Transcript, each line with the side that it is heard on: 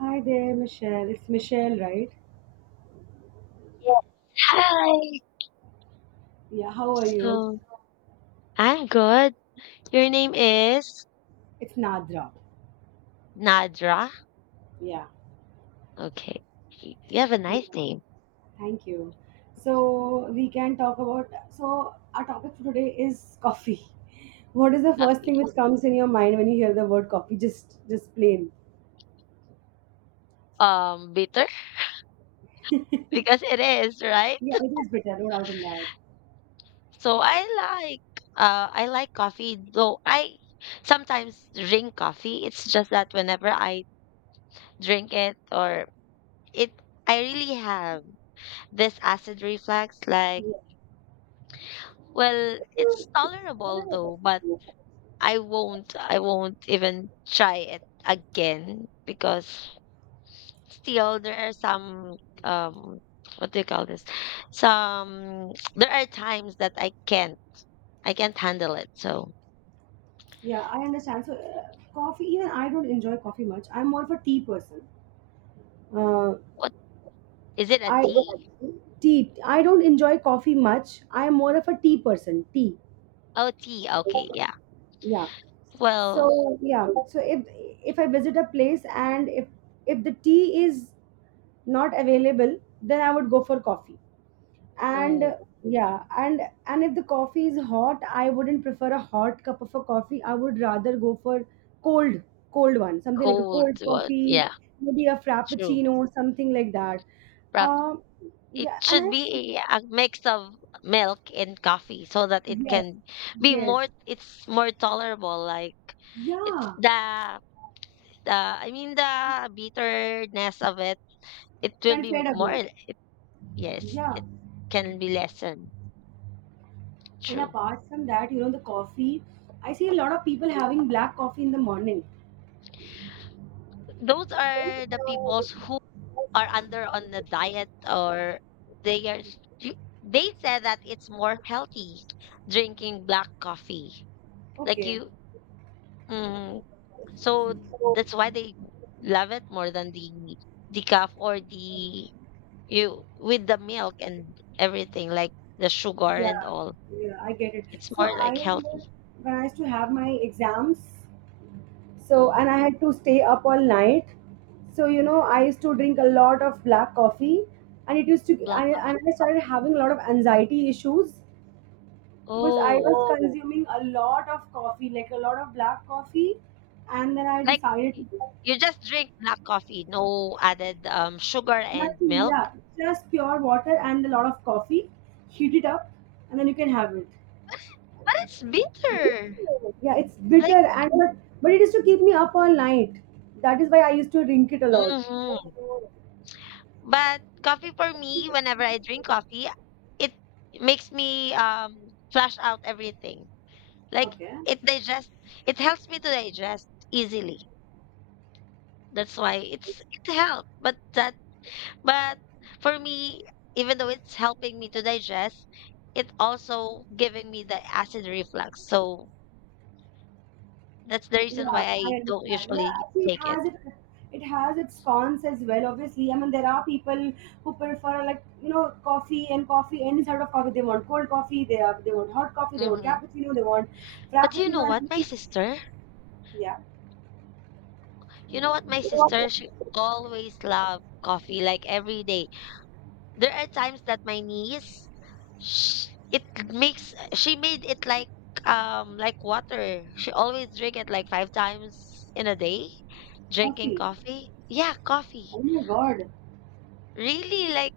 right: Hi there, Michelle. It's Michelle, right?
left: Hi.
right: Yeah, how are you?
left: So I'm good. Your name is
right: It's Nadra.
left: Nadra.
right: Yeah.
left: Okay. You have a
right: Yeah,
left: nice name.
right: thank you. So, we can talk about. So, our topic for today is coffee. What is the first thing
left: Lovely.
right: which comes in your mind when you hear the word coffee? Just plain.
left: Bitter because it is, right?
right: Yeah, it is bitter, no doubt in that.
left: So I like coffee, though I sometimes drink coffee. It's just that whenever I drink it or it I really have this acid reflux, like
right: Yeah.
left: well, it's tolerable though, but I won't even try it again because still there are some um what do you call this? Some there are times that I can't handle it. So
right: Yeah, I understand. So, coffee, even I don't enjoy coffee much. I'm more of a tea person. Uh,
left: what is it, a
right: I
left: tea?
right: Tea. I don't enjoy coffee much. I am more of a tea person. Tea.
left: Oh tea, okay, yeah.
right: Yeah.
left: Well,
right: So yeah. So if I visit a place and if the tea is not available, then I would go for coffee. And
left: oh,
right: Yeah, and if the coffee is hot, I wouldn't prefer a hot cup of a coffee. I would rather go for cold, cold one, something like a
left: cold
right: cold
left: one.
right: coffee,
left: Yeah,
right: maybe a
left: true.
right: frappuccino, something like that.
left: But
right: Um,
left: it
right: yeah, and
left: should
right: I
left: be a mix of milk and coffee so that it
right: yes,
left: can be
right: yes,
left: more, it's more tolerable like it's
right: yeah,
left: the. The I mean, the bitterness of it, it will
right: can
left: be
right: fade
left: more
right: away.
left: it yes,
right: Yeah,
left: it can be lessened,
right: and
left: true.
right: apart from that, the coffee, I see a lot of people having black coffee in the morning.
left: Those are the peoples who are under on the diet or they are you they said that it's more healthy drinking black coffee. Like
right: Okay,
left: you mm, so that's why they love it more than the decaf or the you with the milk and everything like the sugar
right: yeah,
left: and all.
right: yeah, I get it.
left: It's
right: So
left: more
right: I
left: like
right: remember
left: healthy.
right: when I used to have my exams, so
left: Mm,
right: and I had to stay up all night. So you know, I used to drink a lot of black coffee, and it used to,
left: black
right: and, and I started having a lot of anxiety issues.
left: co
right: Because I
left: oh.
right: was consuming a lot of coffee, like a lot of black coffee, and then I
left: Like,
right: decided
left: y
right: to do
left: you just drink black coffee, no added, sugar and
right: nothing.
left: milk?
right: Yeah, just pure water and a lot of coffee. Heat it up, and then you can have it.
left: But it's bitter.
right: Yeah, it's
left: Like
right: bitter and but it is to keep me up all night. That is why I used to drink it a lot.
left: mhm. But coffee for me, whenever I drink coffee, it makes me, flush out everything. Like,
right: Okay.
left: it digest it helps me to digest easily. That's why it's it helps, but that. But for me, even though it's helping me to digest, it also giving me the acid reflux. So that's the reason why
right: Yeah,
left: I
right: I
left: don't
right: understand.
left: usually
right: Yeah, see, it
left: take it.
right: has it. It has its cons as well. Obviously, I mean, there are people who prefer like you know coffee any sort of coffee. They want cold coffee. They want hot coffee. They want
left: Hmm.
right: cappuccino. They want
left: But you know
right: frappuccino. And
left: what, my
right: everything.
left: sister?
right: Yeah,
left: You know what, my
right: they want
left: sister? She always loved coffee, like every day. There are times that my niece, sh it makes she made it like water. She always drink it like five times in a day, drinking
right: coffee.
left: coffee. Yeah, coffee.
right: Oh my god.
left: Really? Like,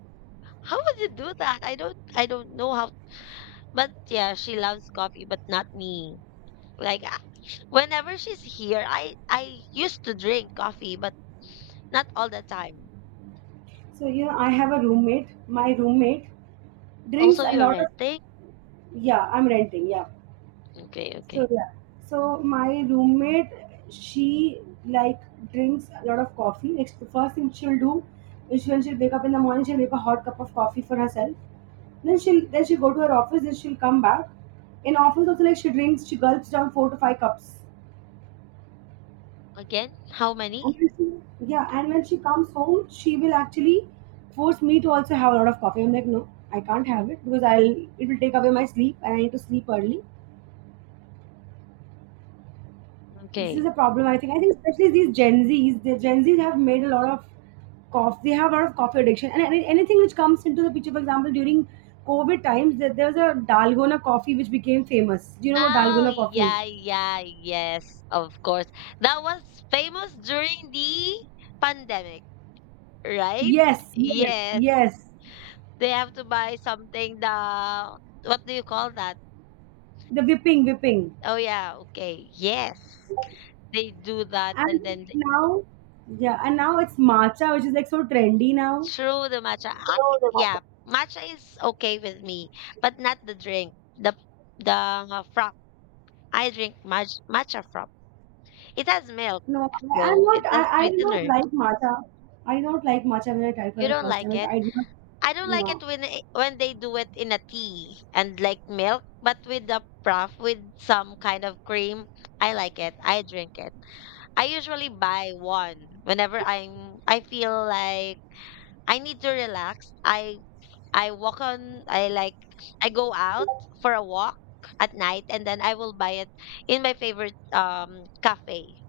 left: how would you do that? I don't know how but yeah, she loves coffee, but not me. Like I- whenever she's here, I used to drink coffee, but not all the time.
right: So you know, I have a roommate. My roommate drinks
left: Also,
right: a
left: you're
right: lot of.
left: renting?
right: Yeah, I'm renting. Yeah,
left: Okay,
right: so
left: okay.
right: yeah. So my roommate, she like drinks a lot of coffee. Like the first thing she'll do is when she'll wake up in the morning, she'll make a hot cup of coffee for herself. Then she'll go to her office, then she'll come back. In office also like she gulps down four to five cups.
left: Again, how
right: And
left: many?
right: when she- yeah, and when she comes home, she will actually force me to also have a lot of coffee. I'm like, no, I can't have it because I'll it will take away my sleep and I need to sleep early. This
left: Okay.
right: is a problem. I think especially these gen z's have made a lot of cough they have a lot of coffee addiction, and anything which comes into the picture, for example, during covid times there was a dalgona coffee which became famous. Do you know what
left: Oh,
right: dalgona coffee is?
left: yeah, yeah, yes, of course. That was famous during the pandemic, right?
right: Yes, yes,
left: Yes.
right: yes.
left: They have to buy something the what do you call that?
right: The whipping.
left: Oh yeah, okay. Yes. They do that and
right: And
left: then they
right: now yeah, and now it's matcha, which is like so trendy now.
left: throw the matcha. Ah, yeah, matcha is okay with me, but not the drink. The frap. I drink match, matcha frap. It has milk though. It has
right: I do not
left: sweetener.
right: like matcha. I do not like matcha. When I tried
left: You
right: for the
left: don't
right: first
left: like
right: time,
left: it?
right: I do not.
left: I don't like
right: No.
left: it- when they do it in a tea and like milk, but with the froth with some kind of cream, I like it. I drink it. I usually buy one whenever I'm I feel like I need to relax. I walk on I like I go out for a walk at night and then I will buy it in my favorite cafe.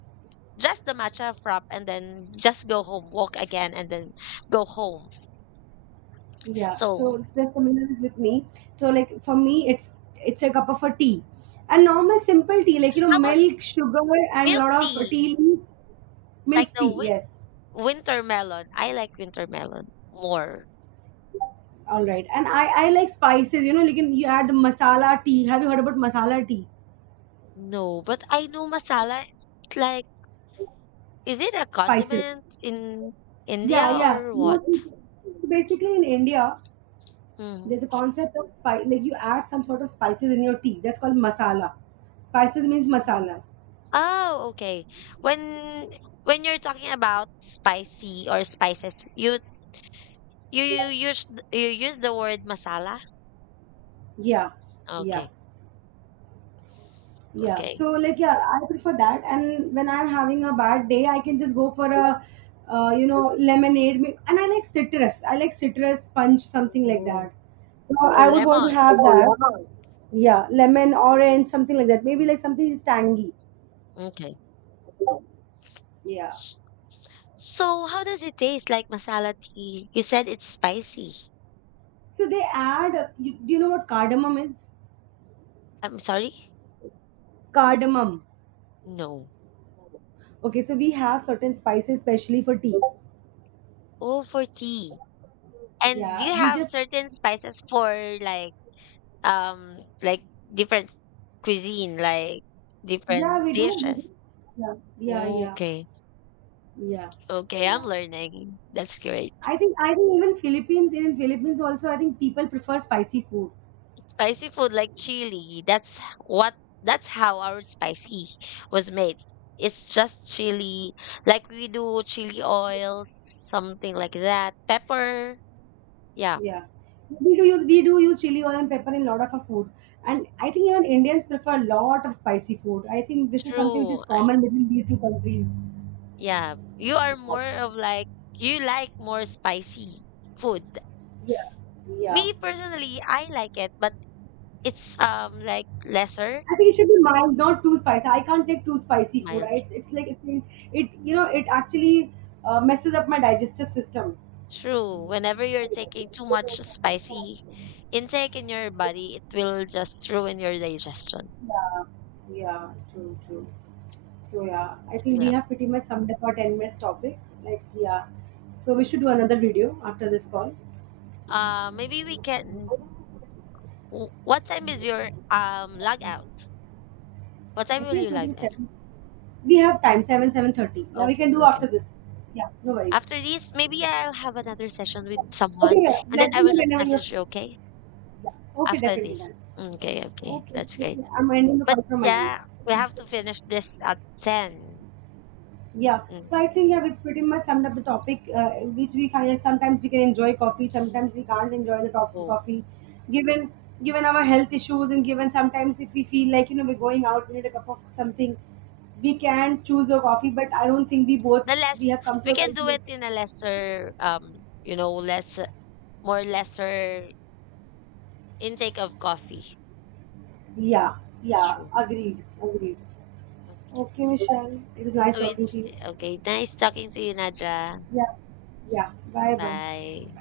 left: Just the matcha frap and then just go home, walk again and then go home.
right: Yeah, so
left: So
right: it's the similar is with me. So like for me, it's a cup of a tea, a normal simple tea like you know
left: how about
right: milk, sugar, and a
left: milk
right: lot of
left: tea?
right: tea leaves, milk
left: Like the
right: tea.
left: win
right: Yes,
left: winter melon. I like winter melon more.
right: all right. And I like spices. You know, you add the masala tea. Have you heard about masala tea?
left: No, but I know masala. It's like, is it a
right: Spices.
left: condiment in
right: Yeah,
left: India
right: yeah.
left: or what?
right: So basically in India,
left: Mm.
right: there's a concept of spice. Like you add some sort of spices in your tea. That's called masala. Spices means masala.
left: Oh, okay. When when you're talking about spicy or spices, you use th- you use the word masala?
right: Yeah, yeah.
left: Okay.
right: Yeah.
left: Okay.
right: So like yeah, I prefer that. And when I'm having a bad day, I can just go for a you know, lemonade. And I like citrus. I like citrus punch, something like
left: Oh,
right: that. So
left: so
right: I would want to
left: lemon.
right: have that. Yeah, lemon, orange, something like that. Maybe
left: Mm,
right: like something is tangy.
left: okay.
right: Yeah.
left: So how does it taste like masala tea? You said it's spicy.
right: So they add. Do you know what cardamom is?
left: I'm sorry?
right: Cardamom.
left: No.
right: Okay. So we have certain spices, especially for tea.
left: Oh, for tea. And do you
right: Yeah. We
left: have
right: just.
left: certain spices for like like different cuisine, like
right: Yeah,
left: different
right: we do. We
left: dishes?
right: do. Yeah. Yeah. Yeah.
left: Okay.
right: Yeah.
left: Okay, I'm
right: Yeah.
left: learning. That's great.
right: I think even Philippines also I think people prefer spicy food.
left: Spicy food like chili. That's what that's how our spicy was made. It's just chili, like we do chili oil, something like that. Pepper. Yeah,
right: Yeah. We do use chili oil and pepper in a lot of our food. And I think even Indians prefer a lot of spicy food. I think this is something which
left: true.
right: is
left: I-
right: common between these two countries.
left: yeah, you are more of like you like more spicy food.
right: Yeah. Yeah.
left: Me personally, I like it, but it's like lesser.
right: I think it should be mild, not too spicy. I can't take too spicy food.
left: Mild.
right: It's like it you know it actually messes up my digestive system.
left: True. Whenever you're taking too much spicy intake in your body, it will just ruin your digestion.
right: Yeah. Yeah. True. True. So yeah, I
left: So,
right: think we
left: yeah.
right: have pretty much summed up our 10 minutes topic. Like yeah, so we should do another video after this call.
left: Maybe we can. W- What time is your log out? What time
right: I
left: will
right: think
left: you
right: it's going to
left: log
right: be
left: out?
right: seven. We have time seven thirty. Yeah, we
left: Okay,
right: can do
left: okay.
right: after this. Yeah, no worries.
left: After this, maybe I'll have another session with
right: Okay,
left: someone,
right: yeah.
left: and then
right: Let
left: I
right: me
left: will
right: know
left: just
right: whenever you're
left: message you.
right: free.
left: Okay,
right: Yeah. Okay,
left: after
right: definitely
left: this.
right: done.
left: Okay, okay.
right: Okay,
left: That's great.
right: okay. I'm ending the
left: But
right: call from my end.
left: yeah, we have to finish this at 10.
right: Yeah,
left: Mm,
right: so I think yeah, we pretty much summed up the topic, which we find that sometimes we can enjoy coffee, sometimes we can't enjoy the top
left: oh.
right: coffee, given given our health issues, and given sometimes if we feel like you know we're going out, we need a cup of something, we can choose a coffee. But I don't think we both
left: The less
right: We have come
left: we
right: to a
left: can do
right: conclusion.
left: it in a lesser, you know, less more lesser intake of coffee.
right: Yeah, yeah,
left: True.
right: agreed, agreed.
left: Okay.
right: Okay, Michelle, it was nice
left: So
right: talking to
left: it's
right: you.
left: okay. Nice talking to you, Nadja.
right: Yeah, yeah. Bye, bye.
left: Bye.